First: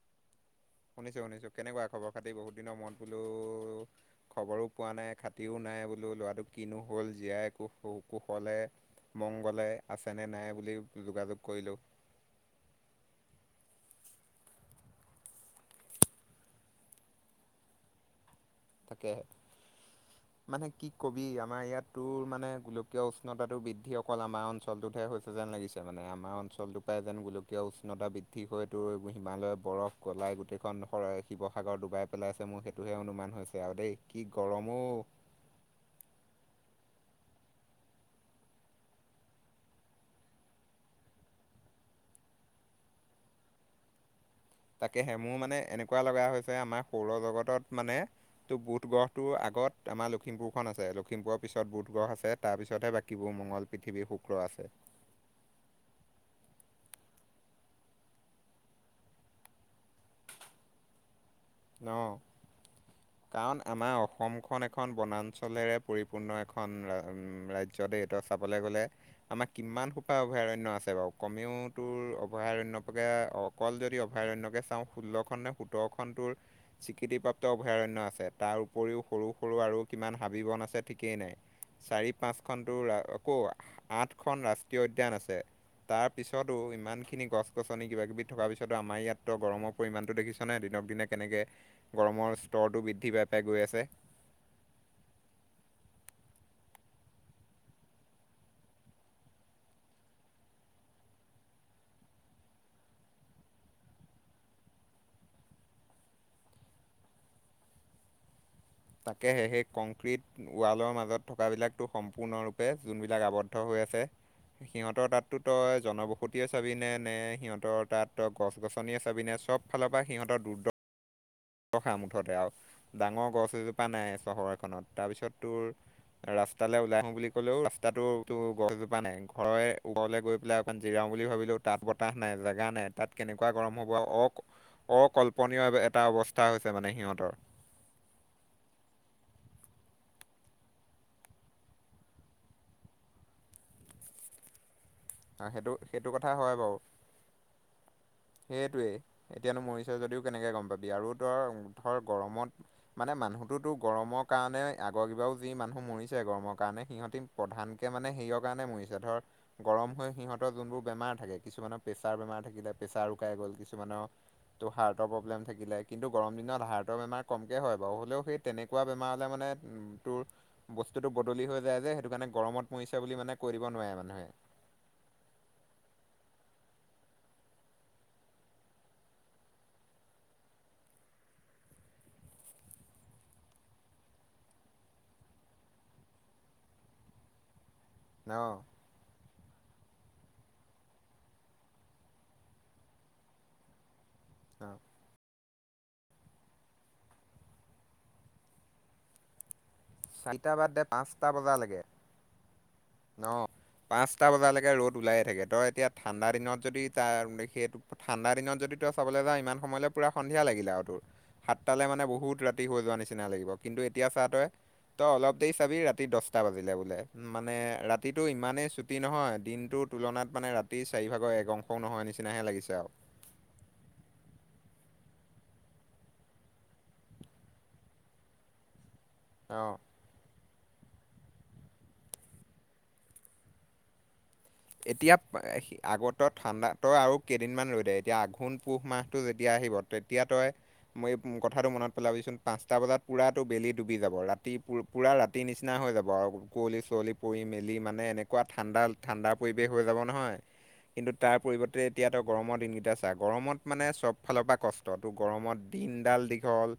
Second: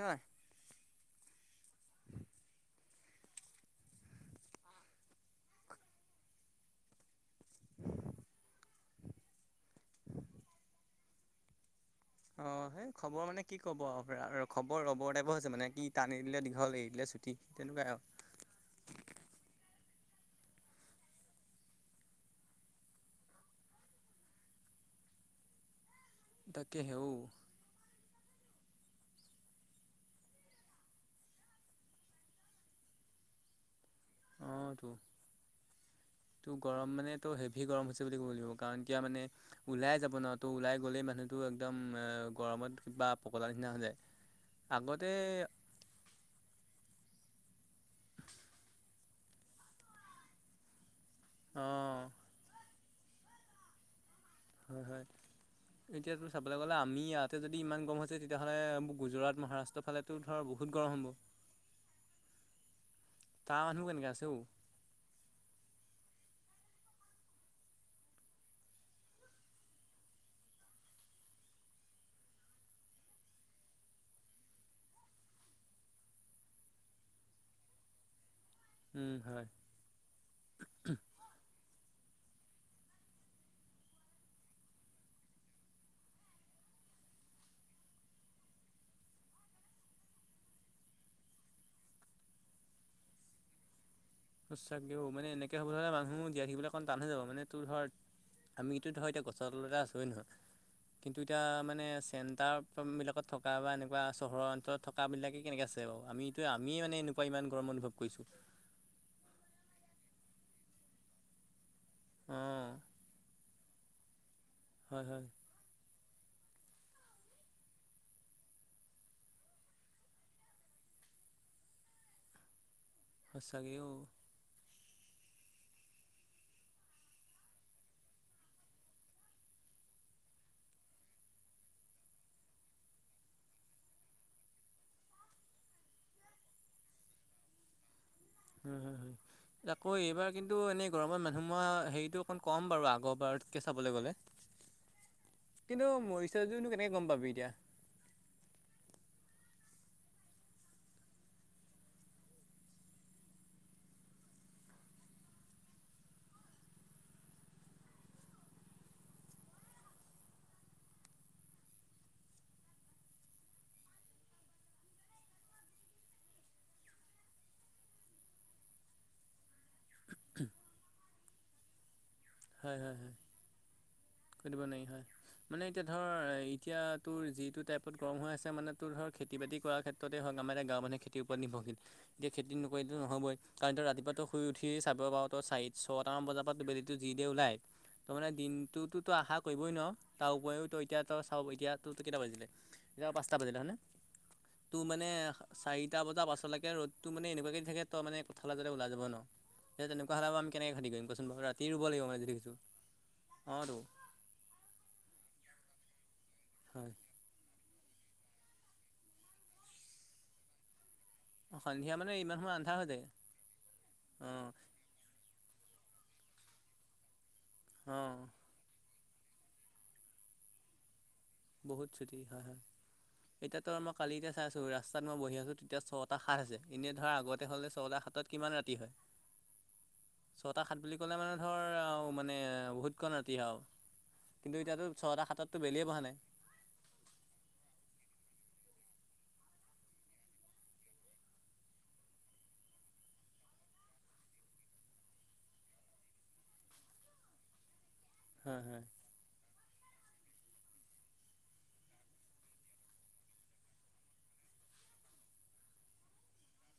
অ। শুনিছোঁ শুনিছোঁ কেনেকুৱা খবৰ খাতি? বহুত দিনৰ মূৰত? বোলো খবৰো পোৱা নাই, খতিও নাই বোলো ল'ৰাটো কিনো হ'ল জীয়াই কু- কুশলে মংগলে আছেনে নাই বুলি যোগাযোগ কৰিলোঁ। অ' সেই খবৰ মানে কি ক'ব আৰু, খবৰ ৰবৰ টাইপৰ হৈছে মানে কি টানি দিলে দীঘল এৰি দিলে চুটি। ঠিক তেনেকুৱাই আৰু। তাকে। মানে কি কবি আমাৰ ইয়াত তোৰ মানে, গোলকীয় উষ্ণতাটো বৃদ্ধি অকল আমাৰ অঞ্চলটোতহে হৈছে। যেন লাগিছে মানে, আমাৰ তাকে অঞ্চলটোৰ পৰা হেও যেন গোলক উষ্ণতা বৃদ্ধি হয়তটো হিমালয়ে বৰফ গলাই গোটেইখন শিৱসাগৰ ডুবাই পেলাই আছে মোৰ সেইটোহে অনুমান হৈছে আৰু দেই, কি গৰম অ'। টো গৰম মানে এইটো হেভি গৰম হৈছে বুলি ক'ব লাগিব, কাৰণ কিয় মানে ওলাই যাব নোৱাৰো তো ওলাই গ'লেই মানুহটো একদম, গৰমত কিবা পগলাৰ নিচিনা হৈ যায়। তাকে আগতে হে মুৰ মানে এনেকুৱা লগা হৈছে, আমাৰ সৌৰ জগতত মানে তো বুধ গ্ৰহটোৰ আগত আমাৰ লখিমপুৰখন আছে, লখিমপুৰত অ পিছত বুধগ্ৰহ আছে, তাৰপিছতহে বাকী বো মঙল, পথিৱী, শুক্ৰ আছে। হয়', হয়',। এতিয়া তো চাবলৈ গ'লে আমি ইয়াতে যদি ইমান গৰম হৈছে, তেতিয়া হ'লে মোৰ গুজৰাট, মহাৰাষ্ট্ৰৰ ফালে ত' ধৰ বহুত গৰম হ'ব। অ' কাৰণ তাৰ মানুহ আমাৰ কেনেকৈ আছে অ অসমখন এখন বনাঞ্চলেৰে পৰিপূৰ্ণ এখন উম ৰাজ্য দেই, তই চাবলে গ'লে আমাৰ কিমান সোপা অভয়াৰণ্য আছে বাৰু, কমেও তোৰ অভয়াৰণ্য প্ৰকেও অকল যদি অভয়াৰণ্যকে চাওঁ, ষোল্লখন নে সোতৰখন টোৰ স্বীকৃতিপ্ৰাপ্ত অভয়াৰণ্য আছে, তাৰ উপৰিও উম', সৰু হয়'। সৰু আৰু কিমান হাবি বন আছে ঠিকেই নাই, চাৰি পাঁচখনতো আক আঠ খন ৰাষ্ট্ৰীয় উদ্যান আছে। তাৰ পিছতো ইমানখিনি গছ গছনি কিবা কিবি থকাৰ পিছতো, আমাৰ ইয়াতো গৰমৰ পৰিমাণটো দেখিছ নে দিনক দিনে তেনেকে গৰমৰ স্তৰটো বৃদ্ধি পাই পাই গৈ আছে। সুচাগে অ' মানে এনেকে হ'ব হ'লে মানুহ জীয়াই থিবলৈ অকণ তানে হৈ যাব, মানে তোৰ ধৰ আমি এইটো ধৰা এতিয়া গছৰ তলতে আছোঁ হয় নে নহয়? কিন্তু এতিয়া মানে, চেণ্টাৰবিলাকত থকা বা এনেকুৱা চহৰৰ অঞ্চত থকা বিলাকে কেনেকে আছে বাৰু, আমিতো আমিয়ে মানে এনেকুৱা ইমান গৰম অনুভৱ কৰিছোঁ। তাকেহে সেই কংক্ৰিট, ৱালৰ মাজত থকা বিলাকো সম্পূৰ্ণৰূপে অঁ যোনবি জেগা আৱদ্ধ হৈ আছে, হয় সিহঁতৰ হয় তাঁতটো তই জনবসতিয়ে চাবিনে নে, নে সিহঁতৰ তাত গছ-গছনিয়ে চাবিনে চব ফালৰ পৰা সিহঁতৰ দুৰ্দ ৰখা মুঠতে, আৰু ডাঙৰ গছ সঁচাকৈ এজোপা অ' নাই চহৰখনত তাৰপিছত তোৰ ৰাস্তালে ওলাই আহো বুলি কলেও ৰাস্তাটো গছজোপা নাই, ঘৰৰে ঘৰলে গৈ পেলাই মান জিৰাও বুলি ভাবিলো তাত বতাহ নাই জেগা নাই, তাত কেনেকুৱা গৰম হ'ব অ' অকল্পনীয় এটা অৱস্থা হৈছে মানে সিহঁতৰ। হুম', হুম',। আকৌ এইবাৰ কিন্তু, এনেই গৰমৰ মানুহ মৰা হেৰিটো অকণ কম বাৰু আগৰ বাৰতকৈ চাবলৈ গ'লে। অ', সেইটো- কিন্তু সেইটো কথা মৰিছে হয় যদিনো বাৰু, কেনেকৈ গম পাবি এতিয়া সেইটোৱেই। এতিয়ানো মৰিছে যদিও কেনেকে গম পাবি, আৰু তোৰ ধৰ গৰমত মানে মানুহটোতো গৰমৰ কাৰণে আগৰ কিবাও যি মানুহ মৰিছে গৰমৰ কাৰণে, সিহঁতে প্ৰধানকে মানে সেইয়ৰ কাৰণে মৰিছে ধৰ গৰম- হয় সিহঁতৰ যোনবোৰ বেমাৰ থাকে কিছুমানৰ প্ৰেছাৰ বেমাৰ থাকিলে প্ৰেছাৰ উুকাই গ'ল কিছুমানৰ- ত' হাৰ্টৰ প্ৰব্লেম থাকিলে কিন্তু গৰম দিনত হাৰ্টৰ বেমাৰ কমকে হয় বাৰু, হ'লেও সেই- তেনেকুৱা বেমাৰ হ'লে মানে উ তোৰ বস্তুতটো বদলি হৈ যায় যে সেইটো কাৰণে- গৰমত হয় হয় মৰিছে হয় বুলি মানে কৈ দিব নোৱাৰে মানুহে। [unintelligible] মানে এতিয়া ধৰ এতিয়া তোৰ যিটো টাইপত গৰম হৈ আছে মানে তোৰ ধৰ খেতি বাতি কৰা ক্ষেত- ত্ৰতে হক আমাৰ এতিয়া গাঁওৰ মানুহে খেতিৰ ওপৰত নিৰ্ভৰশীল এতিয়া খেতি নকৰিলেটো নহবই। কাৰণটো ৰাতিপুৱাটো শুই উঠি চাব পৰা তই চাৰি ছটামান বজাৰ পৰাত বেলিটো যি দি ওলাই, তো মানে ন দিনটোতো আশা কৰিবই নোৱাৰোঁ। তাৰ উপৰিও তই এতিয়া তই চাওঁ, এতিয়া তই কেইটা বাজিলে? এতিয়া পাঁচটা বাজিলে হয়নে? অ টো মানে চাৰিটা বজাৰ পাছলৈকে ৰ'দটো মানে এনেকুৱাকে থাকে ত মানে পথালে যাতে ওলাই যাব নোৱাৰোঁ। এ তেনেকুৱা হ'লে আৰু চাৰিটা আমি বাদ কেনেকৈ দে খেতি কৰিম পাঁচটা কছোন বাৰু? ৰাতি বজালৈকে ৰুব লাগিব মানে যি দেখিছোঁ। অঁ তো। টা বজালৈকে ৰ'দ ওলায়ে থাকে ত এতিয়া ঠাণ্ডা দিনত যদি হয়। তাৰ সেইটো- ঠাণ্ডা দিনত যদি তই চাবলৈ যাও ইমান সময়লৈ পুৰা সন্ধিয়া লাগিলে আৰু তোৰ। সাতটালে সন্ধিয়া মানে ইমান বহুত সময় ৰাতি আন্ধাৰ হৈ যোৱা যায় নিচিনা লাগিব কিন্তু এতিয়া চাহ অ', তই- তই অলপ দেৰি চাবি ৰাতি দছটা বাজিলে বোলে মানে ৰাতিটো অ', ইমানেই চু- টি নহয় দিনটোৰ তুলনাত মানে ৰাতি চাৰিভাগৰ এক অংশও নহয় নিচিনাহে লাগিছে আৰু। এতিয়াটো মই কালি এতিয়া চাইছোঁ ৰাস্তাত মই বহি আছোঁ তেতিয়া ছটা সাত হৈছে এনেই ধৰা আগতে হ'লে ছটা সাতত- কিমান ৰাতি হয়? অহ। ছটা সাত বুলি ক'লে মানে ধৰ আৰু মানে বহুতকণ ৰাতি হয় আও। কিন্তু এতিয়াটো এতিয়া ছটা প- সাততটো সি- বেলিয়ে বহা আগত নাই। তই ঠাণ্ডা তই আৰু কেইদিনমান ৰৈ দে এতিয়া আঘোণ পুহ মাহটো যেতিয়া আহিব তেতিয়া তই- মই এই মোৰ কথাটো মনত পেলাবিচোন পাঁচটা বজাত পুৰাটো বেলি ডুবি যাব ৰাতি পুৰ- পূৰা ৰাতি নিচিনা হৈ যাব আৰু কুঁৱলী চুঁৱলি পৰি মেলি মানে এনেকুৱা হয়, হয়, ঠাণ্ডা ঠাণ্ডা- পৰিৱেশ হৈ যাব নহয়, কিন্তু তাৰ পৰিৱৰ্তে এতিয়াতো গৰমৰ দিনকেইটা চা গৰমত মানে চব ফালৰ পৰা কষ্ট- ত তো গৰমত দিনডাল দীঘল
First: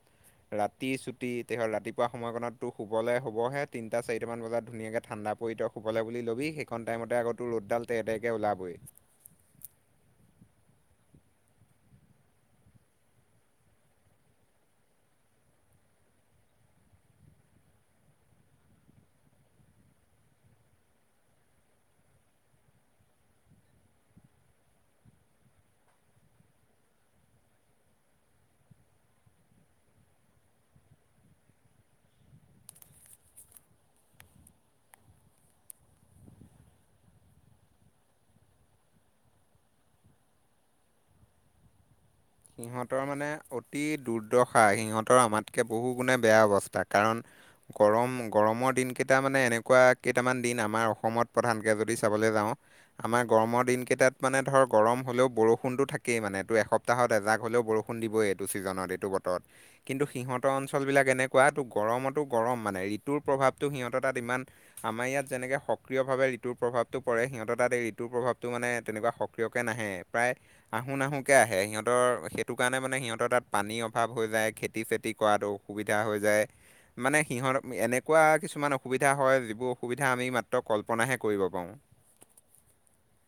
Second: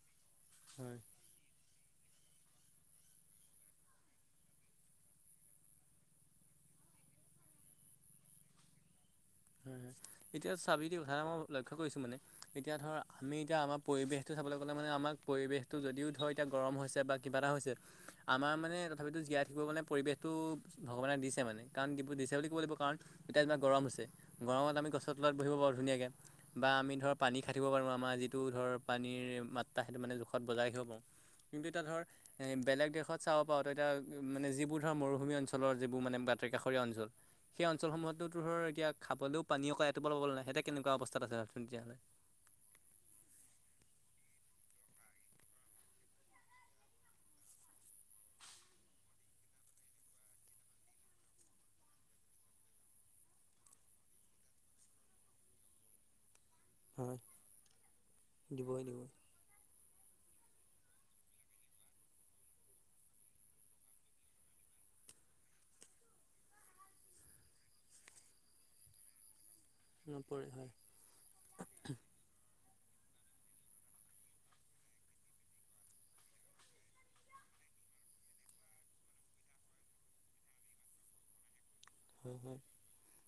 ৰাতি হয়। চু- টি কি হল ৰাতিপুৱা সময়কনতো শুবলৈ হ'বহে তিনটা চাৰিটামান বজাত ধুনীয়াকৈ ঠাণ্ডা পৰিতক- শুবলে বুলি ল'বি সেইকন টাইমতে আকৌ তোৰ ৰ'দডাল তেতে কে ওলাবই। হোম এতিয়া চাবি দেই সা মই লক্ষ্য কৰিছো মানে, এতিয়া ধৰ আমি এতিয়া আমাৰ পৰিৱেশটো চাবলৈ গ'লে মানে আমাৰ পৰিৱেশটো যদিও ধৰ এতিয়া গৰম হৈছে বা- কিবা এটা হৈছে, আমাৰ মানে তথাপিতো জীয়াই থাকিব গ'লে পৰিৱেশটো ভগৱানে দিছে মানে কাৰণ যিবোৰ দিছে বুলি ক'ব লাগিব কাৰণ- এতিয়া যেনিবা গৰম আছে গৰমত আমি গছৰ তলত বহিব পাৰোঁ ধুনীয়াকে। বা আমি ধৰ পানী খাই থাকিব পাৰোঁ আমাৰ যিটো ধৰ পানীৰ মাত্ৰা সেইটো মানে জোখত বজাই ৰাখিব পাৰোঁ। কিন্তু এতিয়া ধৰ- এ বেলেগ দেশত চাব পাৰো। এতিয়া মানে যিবোৰ ধৰ মৰুভূমি অঞ্চলৰ যিবোৰ মানে বাতৰ কাষৰীয়া অঞ্চল। সেই অঞ্চলসমূহতো ধৰ এতিয়া খাবলৈও পানী অক এটোপাল পাবলৈ নাই সেতে কেনেকুৱা অৱস্থাত আছে ভাব চোন তেতিয়াহ'লে। সিহঁতৰ মানে অতি দুৰ্দশা সিহঁতৰ আমাতকে বহু গুণে বেয়া অৱস্থা, কাৰণ- গৰম গৰমৰ দিন কেইটা মানে এনেকুৱা কেইটামান দিন আমাৰ অসমত প্ৰধানকে যদি চাবলৈ যাওঁ। আমাৰ গৰমৰ দিন কেইটাত মানে ধৰ গৰম হলেও বৰষুণতো থাকেই মানে তোৰ এসপ- তাহত হয় এজাক হলেও বৰষুণ দিবই এইটো দিবই ছিজনত দিবই এইটো বতৰত। কিন্তু সিহঁতৰ অঞ্চলবিলাক এনেকুৱা তো গৰমতো গৰম মানে ঋতুৰ প্ৰভাৱটো সিহঁতৰ তাত ইমান- আমাৰ ইয়াত যেনেকে সক্ৰিয় ভাৱে ঋতুৰ প্ৰভাৱটো পৰে সিহঁতে তাত এই ঋতুৰ প্ৰভাৱটো মানে তেনেকুৱা সক- ক্ৰিয়কে নাহে, প্ৰায় নপৰে হয় আহো নাহোকে আহে। সিহঁত- তৰ সেইটো কাৰণে মানে সিহঁতৰ তাত পানীৰ অভাৱ হৈ যায় খেতি চেতি কৰাত অসুবিধা হৈ যায়। মানে সিহঁত এনেকুৱা কিছুমান অসুবিধা হয় যিবোৰ অসুবিধা আমি মাত্ৰ কল্পনাহে কৰিব পাৰোঁ। হয় হয়।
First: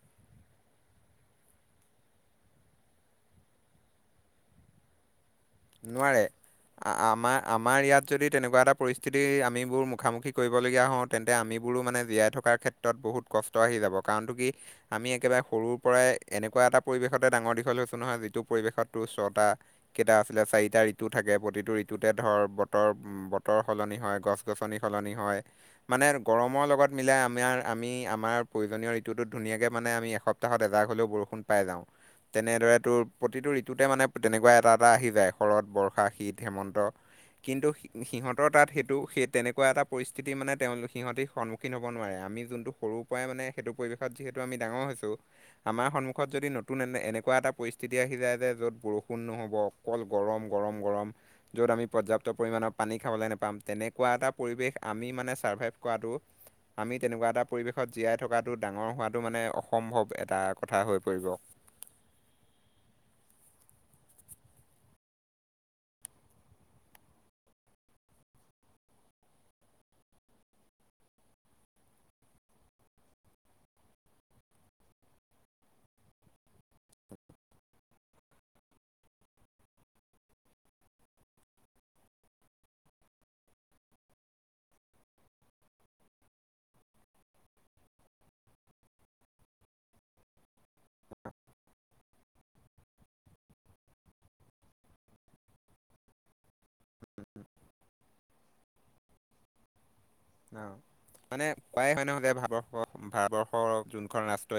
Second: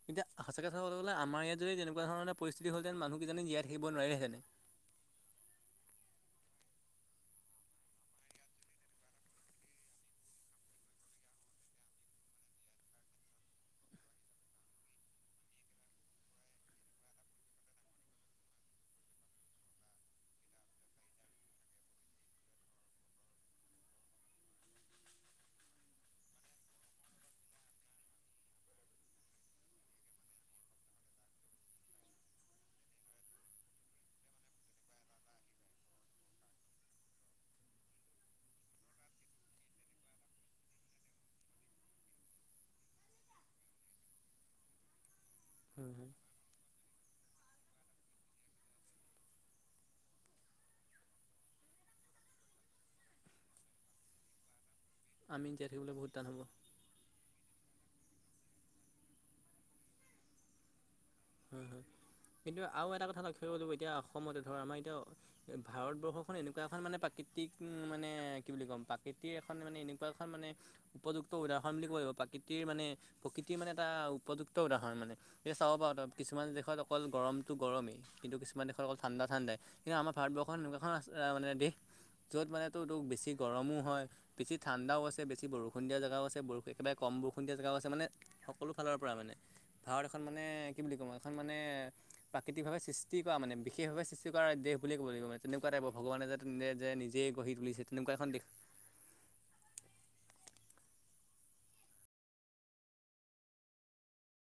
এতিয়া সচা কথা ক'বলৈ গ'লে ইয়াত যদি তেনেকুৱাধৰণে পৰিস্থিতি হ'লহেতেন মানুহ কিজানি জীয়াই থাকিব নোৱাৰিলেহেতেন। নোৱাৰে। আ আমাৰ আমাৰ ইয়াত যদি তেনেকুৱা এটা পৰিস্থিতি আমিবোৰ মুখামুখি কৰিবলগীয়া হওঁত- তেন্তে আমিবোৰো মানে জীয়াই থকাৰ ক্ষেত্ৰত বহুত কষ্ট আহি যাব কাৰণটো কি- আমি একেবাৰে সৰুৰ পৰাই এনেকুৱা এটা পৰিৱেশতে ডাঙৰ দীঘল হৈছো নহয় যিটো পৰিৱেশত তোৰ ছটা- কেইটা আছিলে? চাৰিটা ঋতু থাকে প্ৰতিটো ঋতুতে ধৰ বতৰ- বতৰ সলনি হয় গছ গছনি সলনি হয়। মানে গৰমৰ লগত মিলাই আমাৰ আমি আমাৰ প্ৰয়োজনীয় ঋতুটোত ধুনীয়াকৈ মানে আমি এসপ- সপ্তাহত এজাগ হলেও বৰষুণ পাই যাওঁ তেনেদৰে তোৰ প্ৰতিটো ঋতুতে মানে তেনেকুৱা এটা এটা আহি- যায় শৰৎ, বৰ্ষা, শীত, হেমন্ত কিন্তু- সিহঁতৰ তাত সেইটো সেই তেনেকুৱা এটা পৰিস্থিতি মানে তেওঁলোক সিহঁতি সন্মুখীন হ'ব নোৱাৰে আমি যোনটো সৰু- পৰাই মানে সেইটো পৰিৱেশত যিহেতু আমি ডাঙৰ হৈছো- আমাৰ হয় হয়। সন্মুখত যদি নতুন এনে এনেকুৱা এটা পৰিস্থিতি আহি যায় যে য'ত বৰষুণ নহ'ব- অকল গৰম গৰম গৰম য'ত আমি পৰ্যাপ্ত পৰিমাণৰ পানী খাবলে নেপাম তেনেক- কোৱা এটা পৰিৱেশ আমি মানে জীয়াই চাৰ্ভাইভ থাকিবলৈ বহুত কৰাটো- টান হ'ব। আমি তেনেকুৱা এটা পৰিৱেশত জীয়াই থকাটো ডাঙৰ হোৱাটো মানে অসম্ভৱ এটা কথা হৈ পৰিব। কিন্তু আৰু এটা কথা লক্ষ্য কৰিব লাগিব এতিয়া অসমতে ধৰ আমাৰ এতিয়া- ভাৰতবৰ্ষখন এনেকুৱা এখন মানে প্ৰাকৃতিক মানে কি বুলি ক'ম প্ৰাকৃতিৰ এখন মানে এনেকুৱা এখন মানে- উপযুক্ত উদাহৰণ বুলি ক'ব লাগিব প্ৰাকৃতিৰ মানে প্ৰকৃতিৰ মানে এটা উপযুক্ত উদাহৰণ মানে। এই চাব পাৰু তয় কিছুমান দিশত অকল গৰমটো গৰমেই। কিন্তু, কিছুমান দেশৰ অকল ঠাণ্ডা ঠাণ্ডাই। কিন্তু আমাৰ ভাৰতবৰ্ষ খন এনেকুৱাখন মানে দেশ- য'ত মানেতো টো বেছি গৰমো হয়- বেছি ঠাণ্ডাও আছে বেছি বৰষূণ দিয়া জেগা আছে ব একবাৰে কম বৰষুণ দিয়া জেগাও আছে মানে- সকলো ফালৰ পৰা মানে। ভাৰত এখন মানে কি বুলি কওঁ এখন মানে- প্ৰাকৃতিকভাৱে সৃষ্টি কৰা মানে বিশেষভাৱে সৃষ্টি কৰা দেশ বুলি ক'ব লাগিব মানে তেনেকুৱা টাইপ ভগৱানে যে- নে যে নিজেই গঢ়ি তুলিছে তেনেকুৱা এখন দেশ। অঁ' মানে প্ৰায় হয়ন এতিয়া ভাৰতবৰ্ষ ভাৰতবৰষ যোনখন ৰাষ্টয়-